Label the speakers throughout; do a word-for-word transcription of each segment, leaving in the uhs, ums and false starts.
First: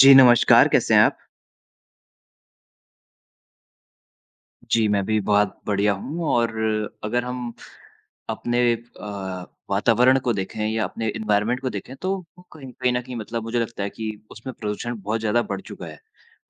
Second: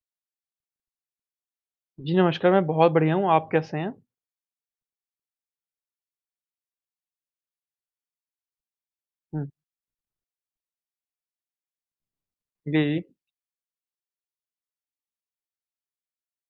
Speaker 1: जी, नमस्कार, कैसे हैं आप?
Speaker 2: जी, नमस्कार, मैं बहुत बढ़िया हूँ, आप कैसे हैं?
Speaker 1: जी, मैं भी बहुत बढ़िया हूँ और अगर हम अपने
Speaker 2: हुँ,
Speaker 1: अ, वातावरण को देखें या अपने एनवायरनमेंट को देखें, तो वो
Speaker 2: जी,
Speaker 1: कहीं कहीं न
Speaker 2: जी।
Speaker 1: कहीं मतलब मुझे लगता है कि उसमें प्रदूषण बहुत ज़्यादा बढ़ चुका है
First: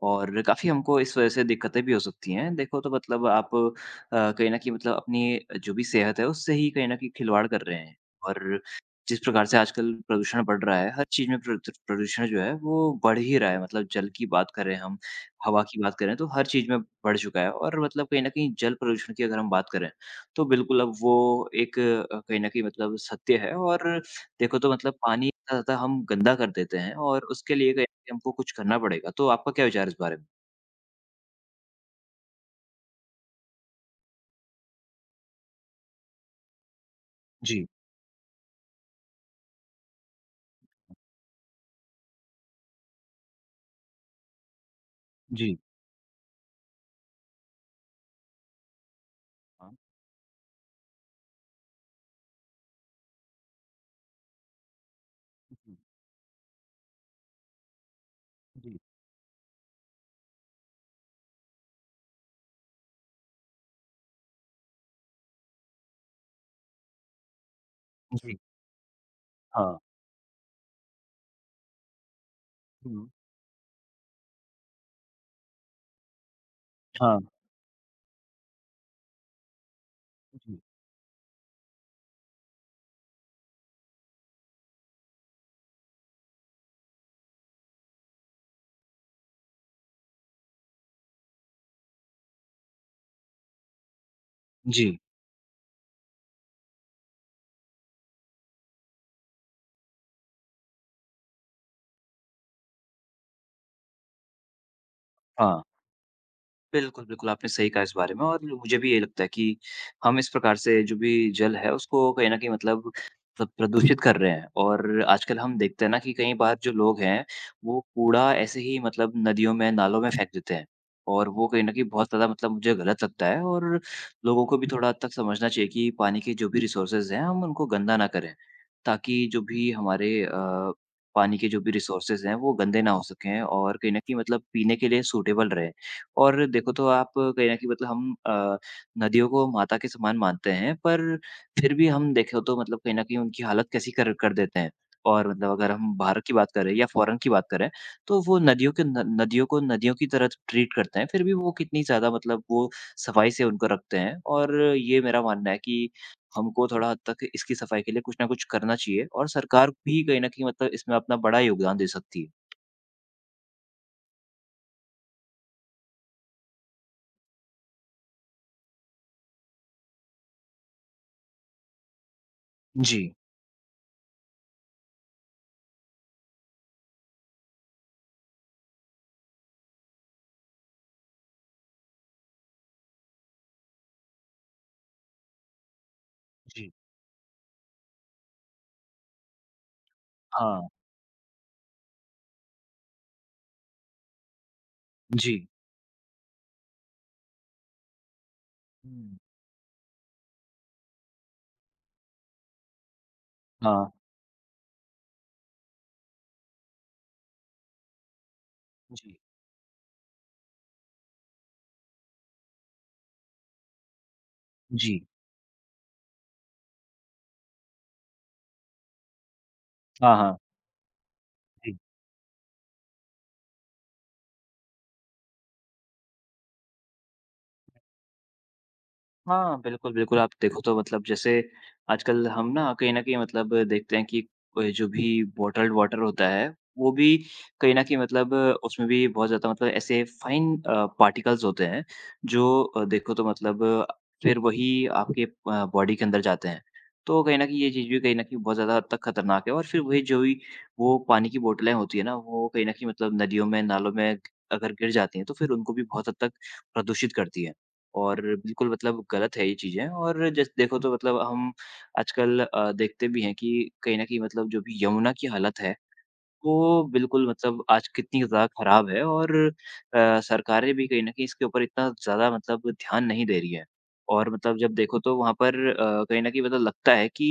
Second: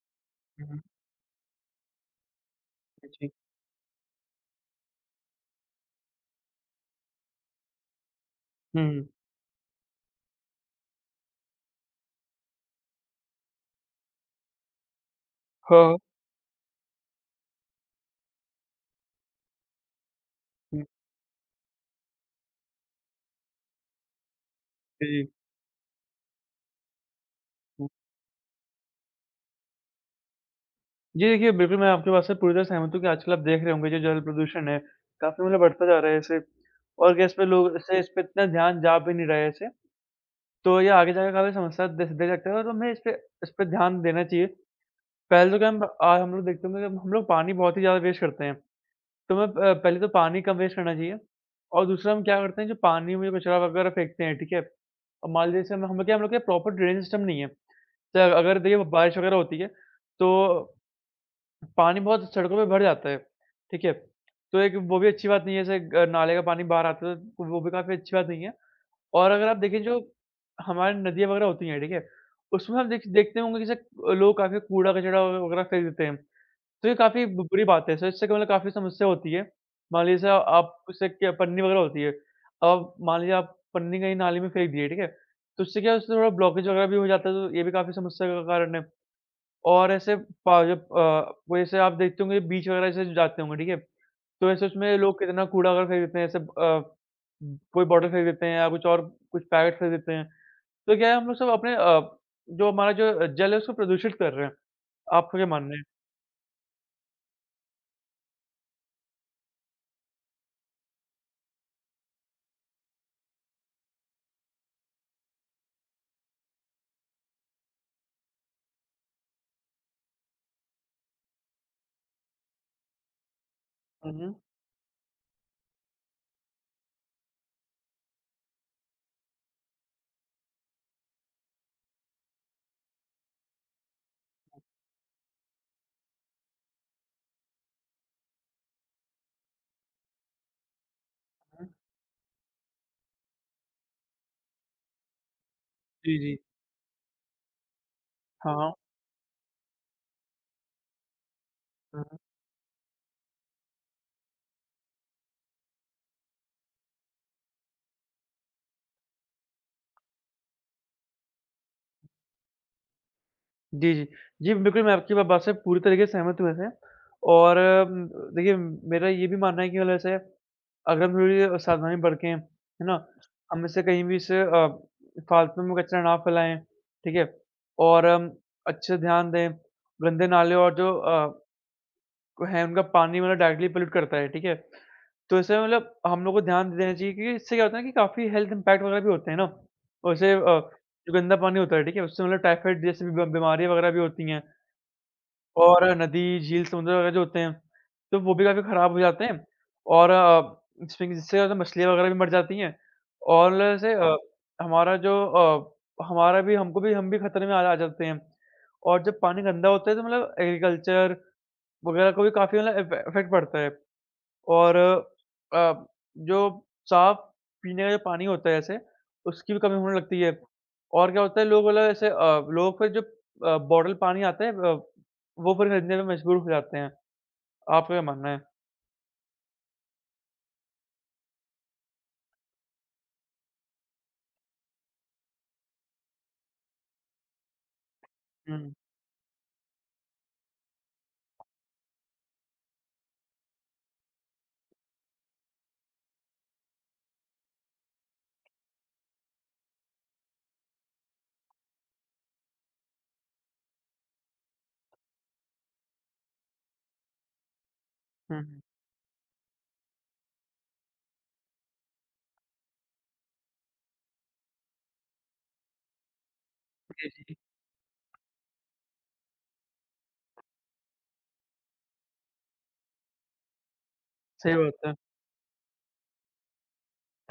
Speaker 1: और
Speaker 2: हुँ,
Speaker 1: काफ़ी
Speaker 2: हुँ,
Speaker 1: हमको इस वजह से दिक्कतें भी हो सकती हैं। देखो तो मतलब
Speaker 2: जी।
Speaker 1: आप अ, कहीं न कहीं मतलब अपनी जो भी सेहत है, उससे ही कहीं न कहीं खिलवाड़ कर रहे हैं और
Speaker 2: हुँ,
Speaker 1: जिस प्रकार से आजकल प्रदूषण बढ़ रहा है, हर चीज़ में प्रदू प्रदूषण जो है, वो बढ़ ही रहा है। मतलब जल की बात करें हम हवा की बात
Speaker 2: हाँ,
Speaker 1: करें तो हर चीज़ में बढ़ चुका है और मतलब कहीं न कहीं जल प्रदूषण की अगर हम बात करें, तो बिल्कुल
Speaker 2: हुँ,
Speaker 1: अब वो एक अ, कहीं न कहीं मतलब सत्य है और देखो तो मतलब
Speaker 2: जी,
Speaker 1: पानी इतना ज़्यादा हम गंदा कर देते हैं और उसके लिए कहीं न
Speaker 2: हुँ।
Speaker 1: कहीं हमको कुछ करना पड़ेगा। तो आपका क्या विचार है इस बारे में?
Speaker 2: जी, देखिए, बिल्कुल मैं आपकी बात से पूरी तरह सहमत हूँ कि आजकल आप देख रहे होंगे जो जल प्रदूषण है, काफ़ी मतलब बढ़ता जा रहा है ऐसे। और क्या इस पे
Speaker 1: जी,
Speaker 2: लोग ऐसे इस पे इतना ध्यान जा भी नहीं रहे हैं ऐसे, तो ये आगे जाके काफ़ी समस्या दे दे सकता है और हमें इस पे इस पे ध्यान देना चाहिए। पहले
Speaker 1: जी।
Speaker 2: तो क्या हम अ, हम लोग देखते होंगे, हम लोग पानी बहुत ही ज़्यादा वेस्ट करते हैं, तो हमें
Speaker 1: हाँ।
Speaker 2: प पहले तो पानी कम वेस्ट करना चाहिए। और दूसरा हम क्या करते हैं, जो पानी में कचरा वगैरह फेंकते हैं, ठीक है? अब मान लीजिए जैसे हम हम क्या हम लोग के प्रॉपर ड्रेनेज सिस्टम नहीं है। तो अगर
Speaker 1: जी,
Speaker 2: देखिए
Speaker 1: जी,
Speaker 2: बारिश वगैरह होती है, तो पानी बहुत सड़कों पे भर जाता है, ठीक है? तो एक वो भी अच्छी बात नहीं है, जैसे ग नाले का पानी बाहर आता है तो वो भी काफ़ी अच्छी बात
Speaker 1: जी।
Speaker 2: नहीं है। और अगर आप
Speaker 1: हाँ।
Speaker 2: देखें जो हमारी नदियाँ वगैरह होती हैं, ठीक है? उसमें हम देख
Speaker 1: हुँ।
Speaker 2: देखते होंगे कि जैसे लोग काफ़ी कूड़ा-कचरा वगैरह फेंक देते हैं। तो ये
Speaker 1: हाँ।
Speaker 2: काफ़ी बु बुरी बात है। सो इससे क्या मतलब काफ़ी समस्या होती है। मान लीजिए जैसे
Speaker 1: जी,
Speaker 2: आप उससे क्या पन्नी वगैरह होती है। अब मान लीजिए आप पन्नी कहीं नाली में फेंक दिए, ठीक है? तो उससे क्या है, उससे थोड़ा ब्लॉकेज वगैरह भी हो जाता है तो ये भी काफ़ी समस्या का कारण है। और ऐसे पा जब अ, वो ऐसे आप देखते होंगे बीच वगैरह से जाते होंगे, ठीक है? तो ऐसे
Speaker 1: जी।
Speaker 2: उसमें लोग कितना कूड़ा वगैरह फेंक देते हैं ऐसे, अ, कोई बॉटल फेंक देते हैं या कुछ और कुछ पैकेट फेंक देते हैं। तो क्या है, हम लोग सब अपने अ, जो हमारा जो जल है उसको प्रदूषित कर रहे हैं। आपका क्या
Speaker 1: हाँ।
Speaker 2: मानना है?
Speaker 1: बिल्कुल, बिल्कुल, आपने सही कहा इस बारे में और मुझे भी यही लगता है कि हम इस प्रकार से जो भी जल है उसको कहीं न कहीं मतलब प्र प्रदूषित कर रहे हैं और आजकल हम देखते हैं ना कि कई बार जो लोग हैं, वो कूड़ा ऐसे ही मतलब नदियों में, नालों में फेंक देते हैं और वो कहीं न कहीं बहुत ज़्यादा मतलब मुझे गलत लगता है और
Speaker 2: हुँ, हुँ।
Speaker 1: लोगों को भी थोड़ा हद तक समझना चाहिए कि पानी के जो भी रिसोर्सेज़ हैं, हम उनको गंदा ना करें, ताकि जो भी हमारे अ, पानी के जो भी रिसोर्सेज़ हैं, वो गंदे ना हो सकें और कहीं न कहीं मतलब पीने के लिए सूटेबल रहें। और देखो तो आप कहीं न कहीं मतलब हम अ, नदियों को माता के समान मानते हैं, पर
Speaker 2: हुँ।
Speaker 1: फिर भी हम देखें तो मतलब कहीं न कहीं उनकी हालत कैसी कर कर देते हैं। और मतलब अगर हम
Speaker 2: जी,
Speaker 1: भारत की
Speaker 2: जी।
Speaker 1: बात करें या फ़ॉरेन की बात करें, तो वो
Speaker 2: हाँ।
Speaker 1: नदियों के न नदियों को नदियों की तरह ट्रीट करते हैं, फिर भी वो कितनी
Speaker 2: हुँ,
Speaker 1: ज़्यादा
Speaker 2: हुँ।
Speaker 1: मतलब वो सफाई से उनको रखते हैं। और ये मेरा मानना है कि हमको थोड़ा हद तक इसकी सफाई के लिए कुछ न कुछ करना चाहिए और सरकार भी कहीं न कहीं मतलब इसमें अपना बड़ा योगदान दे सकती है।
Speaker 2: जी, जी। जी, बिल्कुल, मैं आपकी बात से पूरी तरीके से सहमत हूँ वैसे। और उम, देखिए, मेरा ये भी मानना है कि मतलब ऐसे अगर हम थोड़ी सावधानी बरतें, है
Speaker 1: जी।
Speaker 2: ना? हम इससे कहीं भी इससे अ, फालतू में कचरा ना फैलाएँ, ठीक है? और हम अच्छे ध्यान दें, गंदे नाले और जो अ, हैं उनका पानी मतलब डायरेक्टली पॉल्यूट करता है, ठीक है? तो ऐसे मतलब हम लोग को ध्यान
Speaker 1: जी।
Speaker 2: देना चाहिए, क्योंकि इससे क्या होता है ना कि काफ़ी हेल्थ इम्पैक्ट वगैरह भी होते हैं ना। और जैसे अ,
Speaker 1: हाँ,
Speaker 2: जो गंदा पानी होता है, ठीक है? उससे मतलब टाइफाइड जैसी बी बीमारियाँ वगैरह भी होती हैं।
Speaker 1: जी। जी।
Speaker 2: और नदी, झील, समुद्र वगैरह जो होते हैं, तो वो भी काफ़ी ख़राब हो
Speaker 1: हुँ।
Speaker 2: जाते हैं और अ, जिसमें कि जिससे ज़्यादा मछलियाँ वगैरह भी मर जाती हैं। और मतलब
Speaker 1: हाँ।
Speaker 2: जैसे अ, हमारा जो अ, हमारा भी हमको भी हम भी खतरे में आ आ जाते हैं। और जब
Speaker 1: जी,
Speaker 2: पानी गंदा होता है तो मतलब एग्रीकल्चर वगैरह को भी काफ़ी मतलब इफ़े इफ़ेक्ट पड़ता है। और
Speaker 1: जी।
Speaker 2: अ, जो साफ पीने का जो पानी होता है जैसे, उसकी भी कमी होने
Speaker 1: हाँ,
Speaker 2: लगती है।
Speaker 1: हाँ।
Speaker 2: और क्या होता है, लोग
Speaker 1: जी।
Speaker 2: मतलब ऐसे, अ, लोग फिर जो अ, बॉटल पानी आता है, अ, वो फिर खरीदने में मजबूर हो जाते हैं। आपका क्या मानना है?
Speaker 1: हाँ, बिल्कुल, बिल्कुल। आप देखो तो मतलब जैसे आजकल हम ना कहीं न कहीं मतलब देखते हैं कि अ, जो भी बॉटल्ड वाटर होता है, वो भी कहीं न कहीं मतलब
Speaker 2: हुँ,
Speaker 1: उसमें भी बहुत ज़्यादा मतलब ऐसे फाइन अ, पार्टिकल्स होते हैं जो अ, देखो तो मतलब फिर वही आपके अ, बॉडी के अंदर जाते हैं। तो कहीं न कहीं ये चीज़ भी कहीं न कहीं बहुत ज़्यादा हद तक खतरनाक है और फिर वही जो ही वो पानी की बोतलें होती है ना, वो कहीं न कहीं मतलब नदियों में, नालों में अगर गिर जाती हैं, तो फिर उनको भी बहुत हद तक प्रदूषित करती है। और
Speaker 2: हुँ, हुँ।
Speaker 1: बिल्कुल मतलब गलत है ये चीज़ें और जैसे देखो तो मतलब हम आजकल अ, देखते भी हैं कि कहीं न कहीं मतलब जो भी यमुना की हालत है, वो
Speaker 2: जी,
Speaker 1: बिल्कुल
Speaker 2: जी।
Speaker 1: मतलब आज कितनी ज़्यादा खराब है और अ, सरकारें भी कहीं न कहीं इसके ऊपर इतना ज़्यादा मतलब ध्यान नहीं दे रही हैं। और
Speaker 2: सही
Speaker 1: मतलब जब
Speaker 2: बात है।
Speaker 1: देखो तो वहाँ पर अ, कहीं न कहीं मतलब लगता है कि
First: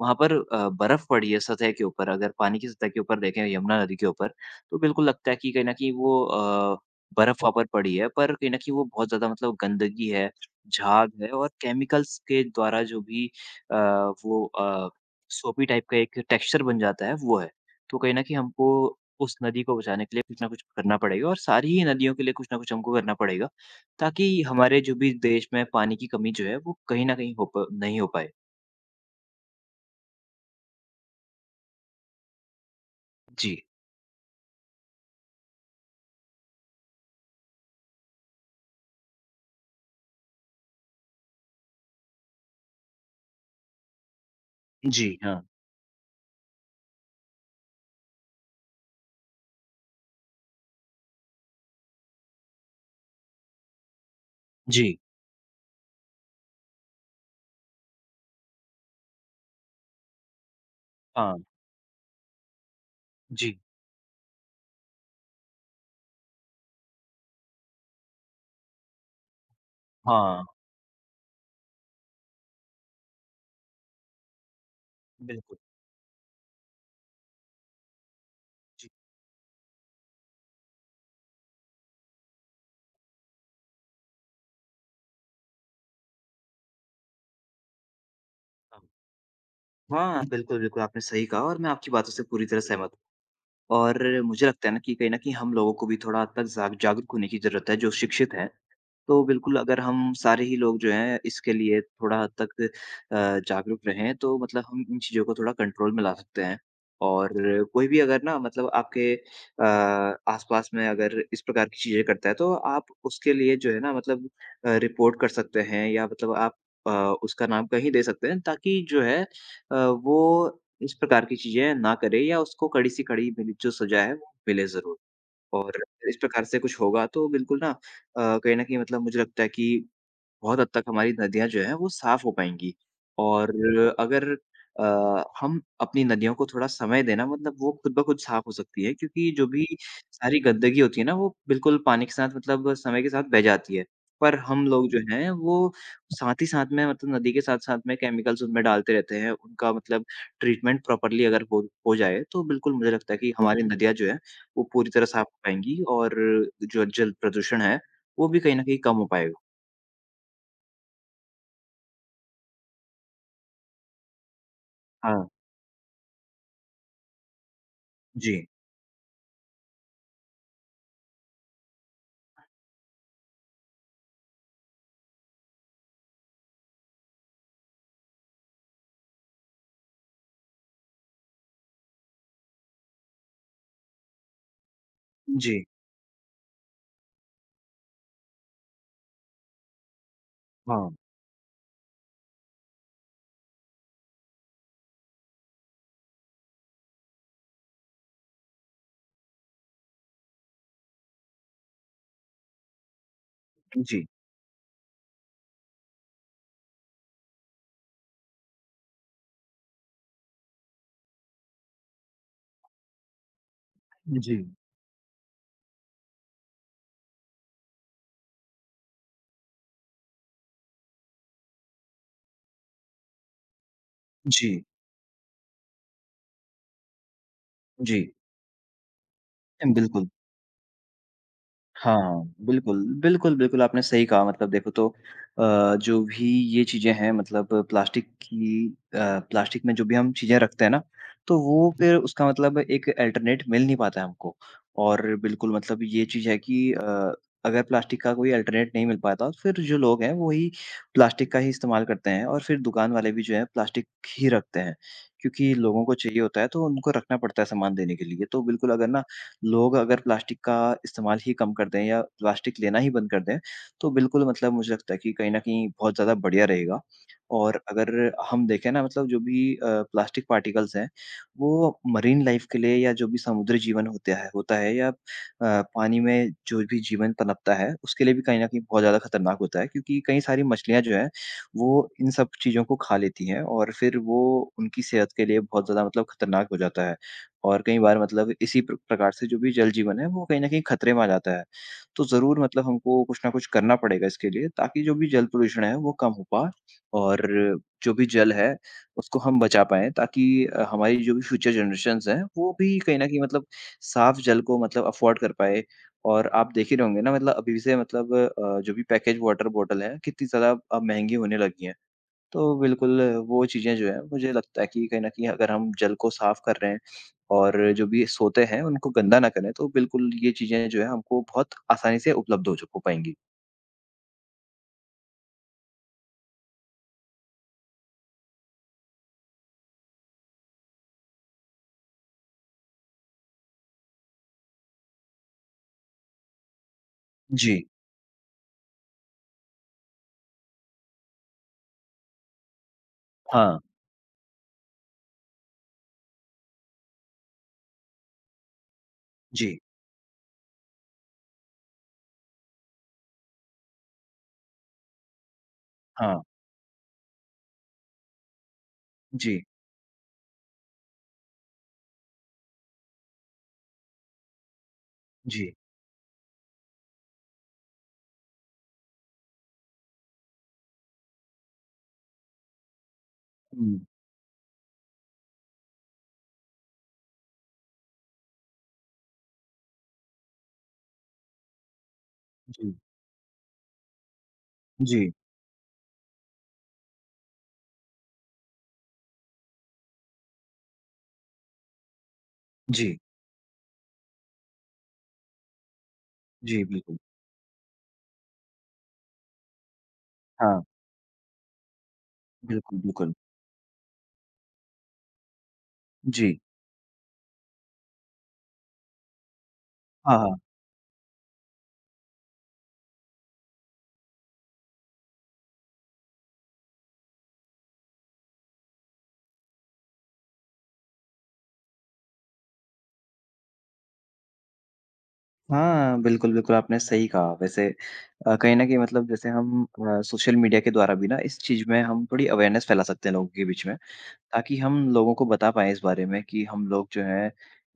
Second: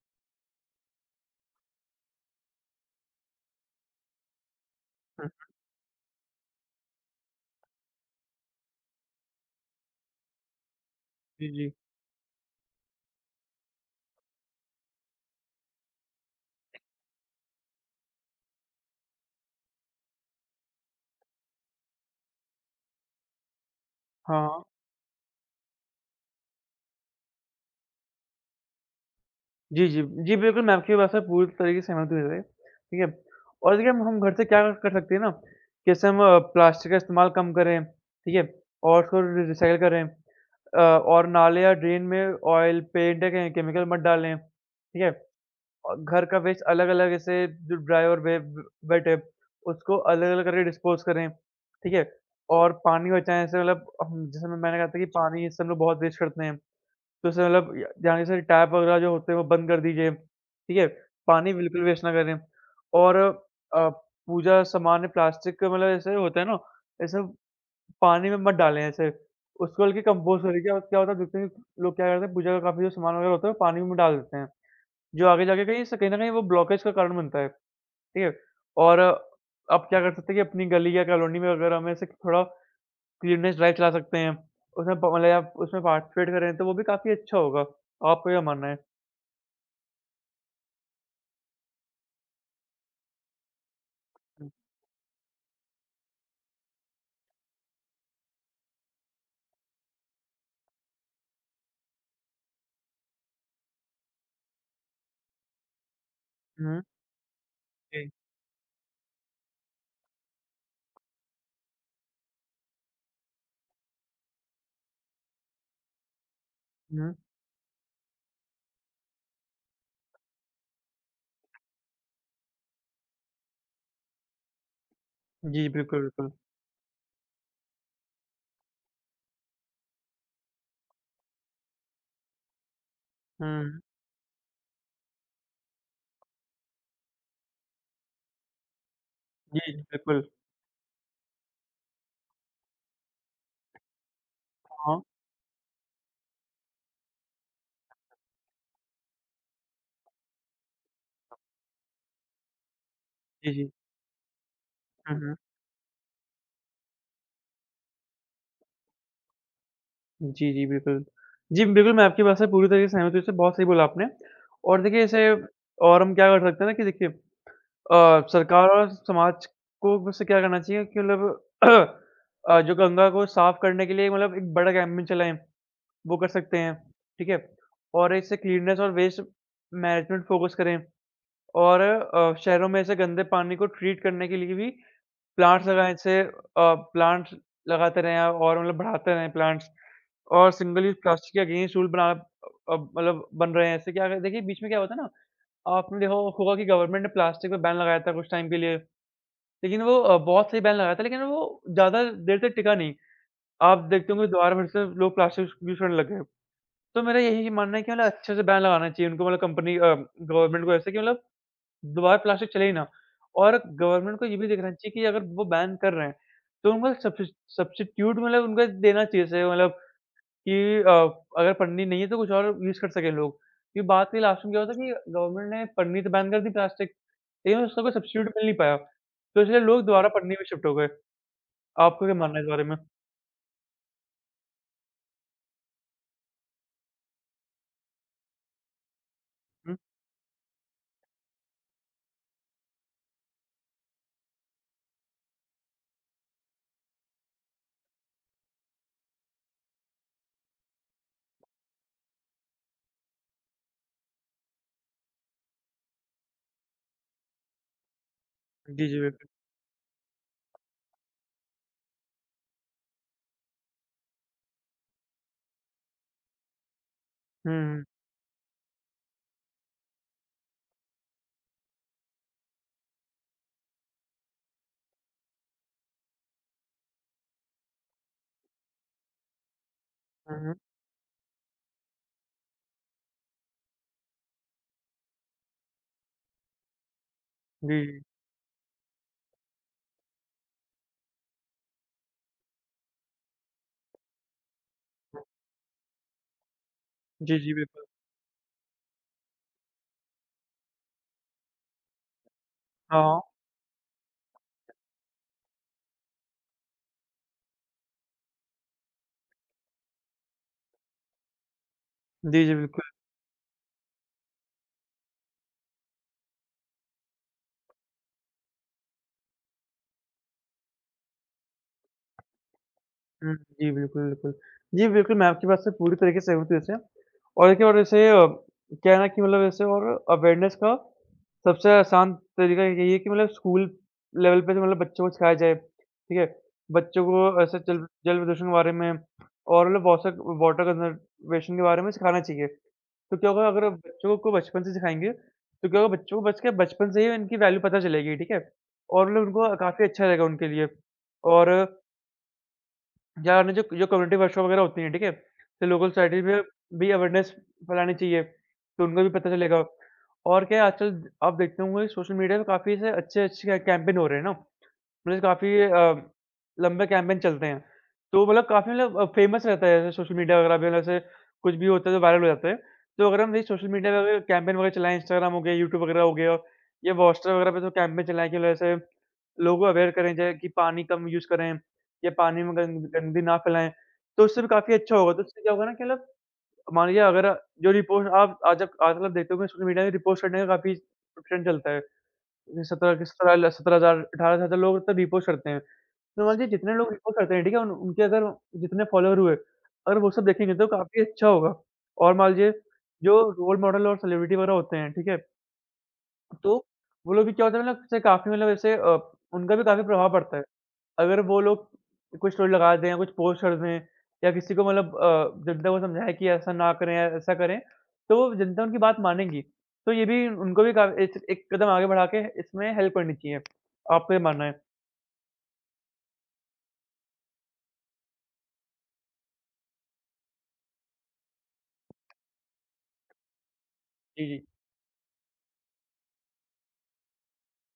Speaker 1: वहाँ पर अ, बर्फ़ पड़ी है सतह के ऊपर, अगर पानी की सतह के ऊपर देखें यमुना नदी के ऊपर, तो बिल्कुल
Speaker 2: हुँ।
Speaker 1: लगता है कि कहीं न कहीं वो अ, बर्फ़ वहाँ पर पड़ी है, पर कहीं न कहीं वो बहुत ज़्यादा मतलब गंदगी है, झाग है
Speaker 2: जी,
Speaker 1: और
Speaker 2: जी।
Speaker 1: केमिकल्स के द्वारा जो भी अ, वो अ, सोपी टाइप का एक टेक्सचर बन जाता है, वो है। तो कहीं न कहीं हमको उस नदी को बचाने के लिए कुछ ना कुछ करना पड़ेगा और सारी ही नदियों के लिए कुछ ना कुछ हमको करना पड़ेगा, ताकि
Speaker 2: हाँ। हाँ।
Speaker 1: हमारे जो भी देश में पानी की कमी जो है वो कहीं न कहीं हो प नहीं हो पाए।
Speaker 2: जी, जी। जी, बिल्कुल, मैं आपकी बात से पूरी तरीके से सहमत हूँ वैसे, ठीक है?
Speaker 1: जी।
Speaker 2: और देखिए, हम हम घर से क्या कर सकते हैं ना, कि जैसे हम अ, प्लास्टिक का इस्तेमाल कम करें, ठीक है? और उसको रि रिसाइकिल करें, अ, और नाले या ड्रेन में ऑयल, पेंट या के केमिकल मत डालें, ठीक
Speaker 1: जी,
Speaker 2: है?
Speaker 1: हाँ।
Speaker 2: और घर का वेस्ट अलग-अलग, जैसे जो ड्राई और वे व वेट है, उसको अलग-अलग करके डिस्पोज़ करें, ठीक है? और पानी बचाएँ, जैसे मतलब हम जैसे मैंने कहा था
Speaker 1: जी,
Speaker 2: कि पानी जैसे हम लोग बहुत वेस्ट करते हैं। तो इससे मतलब य ध्यान से टैप वगैरह जो होते हैं वो बंद कर दीजिए, ठीक है?
Speaker 1: हाँ।
Speaker 2: पानी बिल्कुल वेस्ट ना करें, और
Speaker 1: जी,
Speaker 2: अ, पूजा सामान प्लास्टिक का मतलब ऐसे होता है ना, ऐसे पानी में मत डालें ऐसे, उसको बल्कि
Speaker 1: हाँ,
Speaker 2: कंपोस्ट करें। क्या क्या होता है, जितने लोग क्या करते हैं पूजा का काफ़ी जो सामान वगैरह होता है वो पानी में डाल देते हैं, जो आगे
Speaker 1: बिल्कुल।
Speaker 2: जाके कहीं से कहीं न कहीं वो ब्लॉकेज का कारण बनता है, ठीक है?
Speaker 1: जी,
Speaker 2: और अ, आप क्या कर सकते हैं कि अपनी गली या कॉलोनी में अगर हमें ऐसे थोड़ा क्लीननेस ड्राइव चला सकते हैं। उसमें प मतलब आप उसमें पार्टिसिपेट करें तो वो भी काफ़ी अच्छा होगा। आपका क्या मानना है?
Speaker 1: हाँ। हाँ, बिल्कुल, बिल्कुल, आपने सही कहा और मैं आपकी बातों से पूरी तरह सहमत हूँ और मुझे
Speaker 2: हुँ,
Speaker 1: लगता है ना कि कहीं न कहीं हम लोगों को भी थोड़ा हद तक जाग जागरूक होने की ज़रूरत है जो शिक्षित हैं। तो बिल्कुल अगर हम सारे ही लोग जो हैं इसके लिए थोड़ा हद तक अ, जागरूक रहें तो मतलब हम इन चीज़ों को थोड़ा कंट्रोल में ला सकते हैं।
Speaker 2: हुँ,
Speaker 1: और कोई भी
Speaker 2: जी।
Speaker 1: अगर ना मतलब आपके अ, आस-पास में अगर इस प्रकार की चीज़ें करता है तो आप उसके लिए जो है ना मतलब अ, रिपोर्ट कर सकते हैं या मतलब आप अ,
Speaker 2: हुँ,
Speaker 1: उसका नाम कहीं दे सकते हैं ताकि जो है अ, वो इस प्रकार की चीज़ें ना करे या उसको कड़ी से कड़ी मिली जो सज़ा है वो मिले ज़रूर।
Speaker 2: जी,
Speaker 1: और
Speaker 2: बिल्कुल,
Speaker 1: इस
Speaker 2: बिल्कुल।
Speaker 1: प्रकार से कुछ होगा तो बिल्कुल ना अ, कहीं न कहीं मतलब मुझे लगता है कि बहुत हद तक हमारी नदियाँ जो हैं वो साफ़ हो पाएँगी। और
Speaker 2: हुँ,
Speaker 1: अगर अ, हम अपनी नदियों को थोड़ा समय देना मतलब वो खुद ब खुद साफ़ हो सकती है क्योंकि जो
Speaker 2: जी,
Speaker 1: भी
Speaker 2: जी, बिल्कुल।
Speaker 1: सारी गंदगी होती है ना वो बिल्कुल पानी के साथ मतलब समय के साथ बह जाती है। पर हम लोग जो
Speaker 2: हाँ,
Speaker 1: हैं वो साथ ही साथ में मतलब नदी के साथ-साथ में केमिकल्स उनमें डालते रहते हैं। उनका मतलब ट्रीटमेंट प्रॉपर्ली अगर हो हो जाए तो बिल्कुल मुझे लगता है कि
Speaker 2: जी,
Speaker 1: हमारी
Speaker 2: जी।
Speaker 1: नदियाँ जो हैं वो पूरी तरह
Speaker 2: हुँ,
Speaker 1: साफ़
Speaker 2: हुँ।
Speaker 1: हो पाएँगी और जो जल प्रदूषण है वो भी कहीं न कहीं कम हो पाएगा।
Speaker 2: जी, जी, बिल्कुल। जी, बिल्कुल, मैं आपकी बात से पूरी तरीके से सहमत हूँ, इससे बहुत सही बोला आपने। और देखिए
Speaker 1: हाँ।
Speaker 2: इसे, और हम क्या कर सकते हैं ना, कि देखिए अ,
Speaker 1: जी,
Speaker 2: सरकार और समाज को वैसे क्या करना चाहिए कि मतलब अ, जो गंगा को साफ करने के लिए मतलब एक बड़ा कैंपेन चलाएँ। वो कर सकते हैं, ठीक है? और इससे क्लीननेस और वेस्ट मैनेजमेंट फ़ोकस करें, और अ, शहरों में ऐसे गंदे पानी को ट्रीट करने के लिए भी
Speaker 1: जी,
Speaker 2: प्लांट्स लगाएँ। इससे अ, प्लांट्स लगाते रहें और मतलब बढ़ाते रहें प्लांट्स। और सिंगल
Speaker 1: हाँ,
Speaker 2: यूज़ प्लास्टिक के अगेंस्ट रूल बना अ, मतलब बन रहे हैं। इससे क्या है, देखिए, बीच में क्या होता है ना, आपने देखा हो होगा कि गवर्नमेंट ने प्लास्टिक पे बैन लगाया था कुछ टाइम के लिए, लेकिन वो अ, बहुत सही बैन लगाया था लेकिन वो ज़्यादा देर तक टिका नहीं। आप
Speaker 1: जी,
Speaker 2: देखते होंगे दोबारा फिर से लोग प्लास्टिक यूज़ करने लग गए। तो मेरा यही मानना है कि मतलब अच्छे से बैन लगाना चाहिए उनको, मतलब कंपनी, अ, गवर्नमेंट को ऐसे कि मतलब दोबारा प्लास्टिक चले ही ना। और गवर्नमेंट को ये
Speaker 1: जी,
Speaker 2: भी देखना चाहिए कि अगर वो बैन कर रहे हैं, तो उनको सब्सिस सब्स्टिट्यूट मतलब उनको देना चाहिए, जैसे मतलब कि अ, अगर पन्नी नहीं है तो कुछ और यूज़ कर सकें लोग। ये बात के लास्ट में क्या
Speaker 1: जी,
Speaker 2: होता है कि गवर्नमेंट ने पन्नी तो बैन कर दी प्लास्टिक, लेकिन उसका कोई
Speaker 1: जी,
Speaker 2: सब्स्टिट्यूट मिल नहीं पाया। तो इसलिए लोग दोबारा
Speaker 1: बिल्कुल।
Speaker 2: पन्नी में शिफ्ट हो गए। आपका क्या
Speaker 1: हाँ,
Speaker 2: मानना है इस बारे में?
Speaker 1: बिल्कुल, बिल्कुल, बिल्कुल आपने सही कहा मतलब देखो तो अ, जो भी ये चीज़ें हैं मतलब प्लास्टिक की अ, प्लास्टिक में
Speaker 2: हुँ।
Speaker 1: जो भी हम चीज़ें रखते हैं ना, तो वो फिर उसका मतलब एक अल्टरनेट मिल नहीं पाता है हमको। और बिल्कुल मतलब ये चीज़ है कि अ, अगर प्लास्टिक का कोई अल्टरनेट नहीं मिल पाता फिर जो लोग हैं वही प्लास्टिक का ही इस्तेमाल करते हैं और फिर दुकान वाले भी जो है प्लास्टिक ही रखते हैं। क्योंकि लोगों को चाहिए होता है तो उनको रखना पड़ता है सामान देने के लिए। तो बिल्कुल
Speaker 2: जी,
Speaker 1: अगर
Speaker 2: जी,
Speaker 1: ना
Speaker 2: बिल्कुल।
Speaker 1: लोग अगर प्लास्टिक का इस्तेमाल ही कम कर दें या प्लास्टिक लेना ही बंद कर दें, तो बिल्कुल मतलब मुझे लगता है कि कहीं न कहीं बहुत ज़्यादा बढ़िया रहेगा।
Speaker 2: हुँ,
Speaker 1: और
Speaker 2: हुँ।
Speaker 1: अगर हम देखें ना मतलब जो भी अ, प्लास्टिक पार्टिकल्स हैं, वो मरीन लाइफ़ के लिए या जो भी समुद्री जीवन होता है होता है या अ, पानी में जो भी जीवन पनपता है, उसके लिए भी कहीं न कहीं बहुत ज़्यादा खतरनाक होता है क्योंकि कई
Speaker 2: हुँ,
Speaker 1: सारी
Speaker 2: हुँ।
Speaker 1: मछलियाँ जो हैं, वो इन सब चीज़ों को खा लेती हैं और फिर वो उनकी सेहत के लिए बहुत ज़्यादा मतलब खतरनाक हो जाता है। और कई
Speaker 2: जी,
Speaker 1: बार
Speaker 2: जी।
Speaker 1: मतलब इसी प्र प्रकार से जो भी जल जीवन है, वो कहीं न कहीं खतरे में आ जाता है। तो ज़रूर मतलब हमको कुछ न कुछ करना पड़ेगा इसके लिए ताकि जो भी जल प्रदूषण है, वो कम हो पाए और
Speaker 2: जी, जी, बिल्कुल।
Speaker 1: जो भी जल है, उसको हम बचा पाएँ ताकि अ, हमारी जो भी फ्यूचर जनरेशंस हैं, वो भी कहीं
Speaker 2: हाँ,
Speaker 1: न कहीं
Speaker 2: हाँ।
Speaker 1: मतलब साफ़ जल को मतलब अफ़ोर्ड कर पाएँ। और आप देख ही रहे होंगे ना मतलब अभी से मतलब अ, जो भी पैकेज वाटर बॉटल है, कितनी ज़्यादा अब महँगी होने लगी हैं।
Speaker 2: जी, जी,
Speaker 1: तो
Speaker 2: बिल्कुल।
Speaker 1: बिल्कुल वो चीज़ें जो हैं, मुझे लगता है कि कहीं न कहीं अगर हम जल को साफ़ कर रहे हैं और जो भी सोते हैं उनको गंदा ना करें, तो बिल्कुल ये चीज़ें जो है हमको बहुत आसानी से उपलब्ध हो ज हो पाएँगी।
Speaker 2: हुँ, जी, बिल्कुल, बिल्कुल। जी, बिल्कुल, मैं आपकी बात से पूरी तरीके से सहमत हूँ वैसे। और देखिए, और जैसे अ, क्या है ना कि मतलब जैसे, और अवेयरनेस का सबसे आसान तरीका यही है कि मतलब स्कूल लेवल पे तो मतलब बच्चों को सिखाया जाए, ठीक है? बच्चों को
Speaker 1: जी।
Speaker 2: ऐसे जल जल प्रदूषण के बारे में और मतलब वॉसर वाटर कंज़र्वेशन के बारे में सिखाना चाहिए। तो क्या होगा
Speaker 1: हाँ।
Speaker 2: अगर बच्चों को बचपन से सिखाएँगे, तो क्या होगा, बच्चों को बच के बचपन से ही इनकी वैल्यू पता चलेगी, ठीक है? और मतलब उनको
Speaker 1: जी।
Speaker 2: काफ़ी अच्छा रहेगा, उनके लिए। और या न जो जो कम्युनिटी वर्कशॉप वगैरह होती हैं, ठीक है? तो लोकल सोसाइटी
Speaker 1: हाँ।
Speaker 2: में भी अवेयरनेस फैलानी चाहिए, तो उनको भी पता
Speaker 1: जी।
Speaker 2: चलेगा। और क्या है, आजकल आप देखते होंगे सोशल मीडिया पे काफ़ी ऐसे अच्छे-अच्छे कै कैंपेन हो रहे हैं ना, मतलब
Speaker 1: जी।
Speaker 2: काफ़ी अ, लंबे कैंपेन चलते हैं। तो मतलब काफ़ी मतलब अ, फेमस रहता है ऐसे सोशल मीडिया वगैरह पे, वैसे कुछ भी होता है तो वायरल हो जाता है। तो अगर हम ये सोशल
Speaker 1: हुँ।
Speaker 2: मीडिया पे अगर कैंपेन वगैरह चलाएँ, इंस्टाग्राम हो गया, यूट्यूब वगैरह हो गया या व्हाट्सएप वगैरह पे, तो कैंपेन चलाएँ कि मतलब ऐसे लोगों को अवेयर करें, जैसे कि पानी कम यूज़ करें या पानी में
Speaker 1: जी।
Speaker 2: गंद गंदगी ना फैलाएँ, तो उससे भी काफ़ी अच्छा होगा।
Speaker 1: जी।
Speaker 2: तो उससे क्या होगा ना कि मतलब मान लीजिए अगर जो रिपोर्ट आप आज आप आजकल आप देखते होंगे सोशल मीडिया में रिपोस्ट करने का काफ़ी ट्रेंड चलता है।
Speaker 1: जी।
Speaker 2: सत्रह सत्रह सत्रह हज़ार अठारह हज़ार लोग तो रिपोस्ट करते हैं। तो मान लीजिए
Speaker 1: जी,
Speaker 2: जितने लोग
Speaker 1: बिल्कुल।
Speaker 2: रिपोस्ट करते हैं, ठीक है? उन उनके अगर जितने फॉलोवर हुए, अगर वो सब देखेंगे
Speaker 1: हाँ।
Speaker 2: तो काफ़ी अच्छा होगा। और मान लीजिए
Speaker 1: बिल्कुल, बिल्कुल।
Speaker 2: जो रोल मॉडल और सेलिब्रिटी वगैरह होते हैं, ठीक है?
Speaker 1: जी।
Speaker 2: तो वो लोग भी क्या होता है मतलब से काफ़ी मतलब ऐसे, अ, उनका भी काफ़ी प्रभाव
Speaker 1: हाँ,
Speaker 2: पड़ता
Speaker 1: हाँ।
Speaker 2: है। अगर वो लोग कोई स्टोरी लगा दें या कुछ पोस्ट कर दें, या किसी को मतलब अ, जनता को समझाएँ कि ऐसा ना करें या ऐसा करें, तो वो जनता उनकी बात मानेगी। तो ये भी उनको भी का एक एक कदम आगे बढ़ा के इसमें हेल्प करनी चाहिए। आपका क्या मानना है?
Speaker 1: हाँ, बिल्कुल, बिल्कुल आपने सही कहा वैसे अ, कहीं न कहीं मतलब जैसे हम अ, सोशल मीडिया के द्वारा भी ना इस चीज़ में हम थोड़ी अवेयरनेस फैला सकते हैं लोगों के बीच में।
Speaker 2: जी, जी।
Speaker 1: ताकि हम लोगों को बता पाएँ इस बारे में कि हम लोग जो हैं,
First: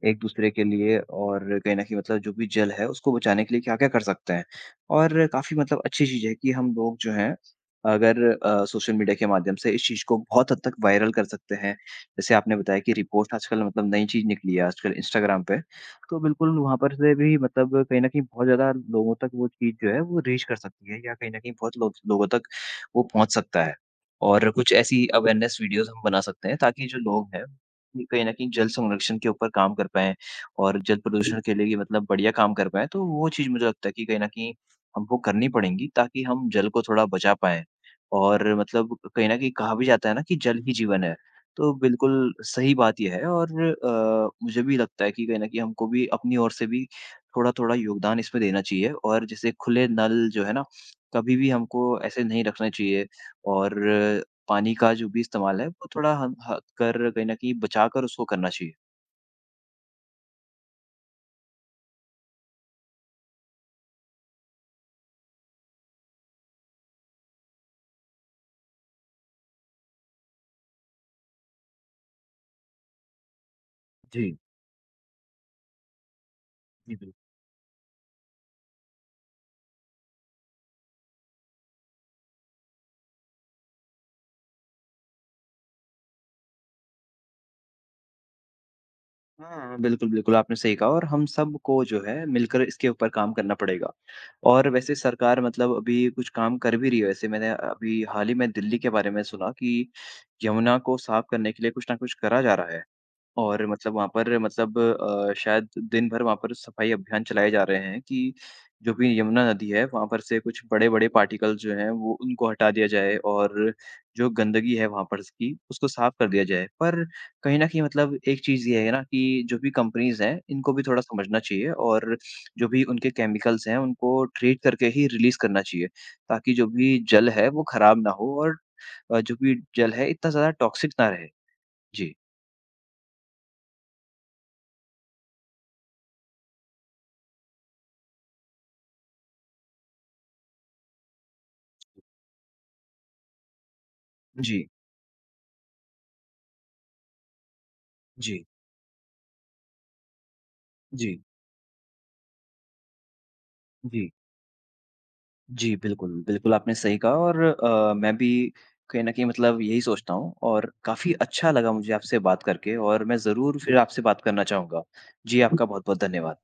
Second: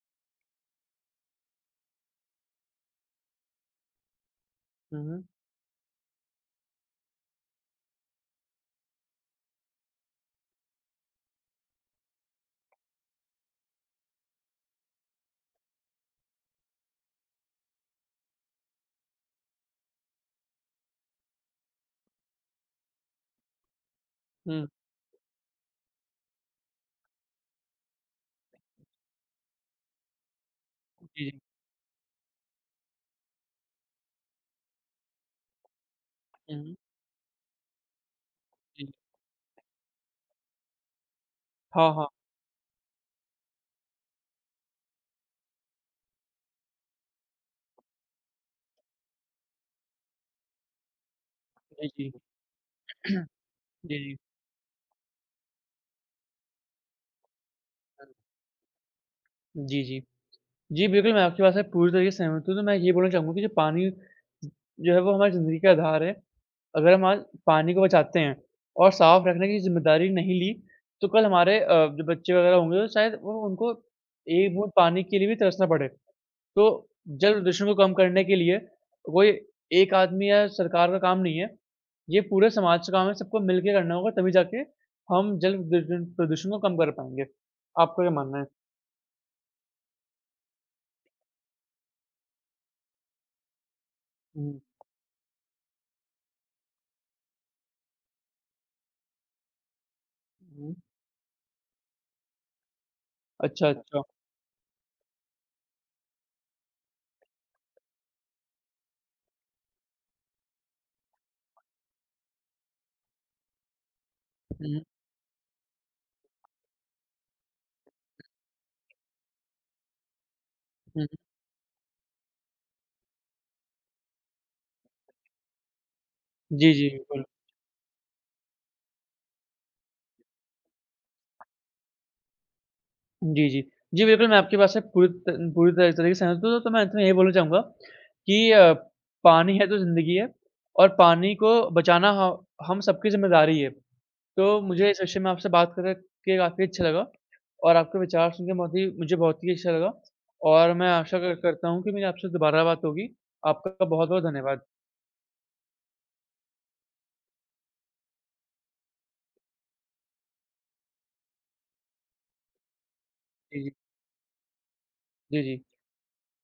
Speaker 1: एक-दूसरे के लिए और कहीं न कहीं मतलब जो भी जल है, उसको बचाने के लिए क्या-क्या कर सकते हैं।
Speaker 2: हुँ, हुँ।
Speaker 1: और काफ़ी मतलब अच्छी चीज़ है कि हम लोग जो हैं, अगर अ, सोशल मीडिया के माध्यम से इस चीज़ को बहुत हद तक वायरल कर सकते हैं। जैसे आपने बताया कि रिपोस्ट आजकल मतलब नई चीज़ निकली है आजकल इंस्टाग्राम पे, तो बिल्कुल वहाँ पर से भी मतलब कहीं न कहीं बहुत ज़्यादा लोगों तक वो चीज़ जो है, वो रीच कर सकती है या कहीं न कहीं बहुत लोग लोगों तक वो पहुँच सकता है। और
Speaker 2: हुँ,
Speaker 1: कुछ ऐसी अवेयरनेस वीडियोस हम बना सकते हैं ताकि जो लोग हैं ये कहीं न कहीं जल संरक्षण के ऊपर काम कर पाएँ और जल
Speaker 2: जी, जी।
Speaker 1: प्रदूषण के लिए भी मतलब बढ़िया काम कर पाएँ। तो वो चीज़ मुझे लगता है कि कहीं न कहीं हमको करनी पड़ेंगी ताकि हम
Speaker 2: हुँ,
Speaker 1: जल
Speaker 2: हुँ,
Speaker 1: को थोड़ा बचा पाएँ। और
Speaker 2: जी।
Speaker 1: मतलब कहीं न कहीं कहा भी जाता है ना कि जल ही जीवन है। तो
Speaker 2: हाँ, हाँ।
Speaker 1: बिल्कुल सही बात ये है और अ, मुझे भी लगता है कि कहीं न कहीं हमको भी अपनी ओर से भी थोड़ा-थोड़ा योगदान इसमें देना चाहिए और जैसे खुले नल जो है ना, कभी भी
Speaker 2: जी,
Speaker 1: हमको
Speaker 2: जी।
Speaker 1: ऐसे नहीं रखने चाहिए और
Speaker 2: जी, जी।
Speaker 1: पानी का जो भी इस्तेमाल है वो थोड़ा हम हद कर कहीं न कहीं बचा कर
Speaker 2: हुँ।
Speaker 1: उसको करना चाहिए।
Speaker 2: जी, जी। जी, बिल्कुल मैं आपकी बात से पूरी तरीके से सहमत हूँ, तो मैं ये बोलना चाहूँगा कि जो पानी जो है वो हमारी ज़िंदगी का आधार है। अगर हम आज पानी को बचाते हैं और साफ रखने की जिम्मेदारी नहीं ली, तो कल हमारे अ, जो बच्चे वगैरह होंगे तो शायद वो उनको
Speaker 1: जी,
Speaker 2: एक बूँद पानी के लिए भी तरसना पड़े। तो
Speaker 1: जी, बिल्कुल।
Speaker 2: जल प्रदूषण को कम करने के लिए कोई एक आदमी या सरकार का काम नहीं है, ये पूरे समाज का काम है, सबको मिल के करना होगा, तभी जाके हम जल प्रदूषण प्रदूषण को कम कर पाएँगे। आपका क्या मानना है?
Speaker 1: हाँ, बिल्कुल, बिल्कुल आपने सही कहा और हम सबको जो है मिलकर इसके ऊपर काम करना पड़ेगा।
Speaker 2: हुँ,
Speaker 1: और वैसे सरकार मतलब अभी कुछ काम कर भी रही है वैसे मैंने अभी हाल ही में दिल्ली के बारे में सुना कि
Speaker 2: हुँ।
Speaker 1: यमुना को साफ करने के लिए कुछ ना कुछ करा जा रहा है। और
Speaker 2: अच्छा,
Speaker 1: मतलब
Speaker 2: अच्छा।
Speaker 1: वहाँ पर मतलब अ, शायद दिन भर वहाँ पर सफाई अभियान चलाए जा रहे हैं कि जो भी यमुना नदी है वहाँ पर से कुछ बड़े-बड़े पार्टिकल्स जो हैं वो उनको हटा दिया जाए और जो गंदगी
Speaker 2: हुँ,
Speaker 1: है वहाँ पर की उसको साफ कर दिया जाए। पर कहीं न कहीं मतलब एक चीज़ ये है ना कि जो भी कंपनीज़ हैं इनको भी थोड़ा
Speaker 2: हुँ।
Speaker 1: समझना चाहिए और जो भी उनके केमिकल्स हैं उनको ट्रीट करके ही रिलीज़ करना चाहिए ताकि जो
Speaker 2: जी, जी,
Speaker 1: भी
Speaker 2: बिल्कुल।
Speaker 1: जल है वो ख़राब ना हो और अ, जो भी जल है इतना ज़्यादा टॉक्सिक ना रहे। जी,
Speaker 2: जी, जी। जी, बिल्कुल, मैं आपकी बात से पूरी त पूरी तरह तरीके से सहमत हूँ, तो तो मैं अंत में यही बोलना चाहूँगा कि अ, पानी है तो ज़िंदगी है, और पानी को बचाना ह हम सबकी ज़िम्मेदारी है। तो
Speaker 1: जी,
Speaker 2: मुझे इस विषय में आपसे बात कर के काफ़ी अच्छा लगा और आपके विचार
Speaker 1: जी,
Speaker 2: सुन के बहुत ही मुझे बहुत ही अच्छा लगा, और मैं आशा
Speaker 1: जी।
Speaker 2: कर करता हूँ कि मेरी आपसे दोबारा बात होगी। आपका
Speaker 1: जी।
Speaker 2: बहुत-बहुत धन्यवाद।
Speaker 1: जी, बिल्कुल, बिल्कुल आपने सही कहा और अ, मैं भी कहीं न कहीं मतलब यही सोचता हूँ और काफ़ी अच्छा लगा मुझे आपसे बात करके और मैं ज़रूर
Speaker 2: जी, जी।
Speaker 1: फिर आपसे बात करना चाहूँगा। जी,
Speaker 2: जी, जी।
Speaker 1: आपका बहुत-बहुत धन्यवाद।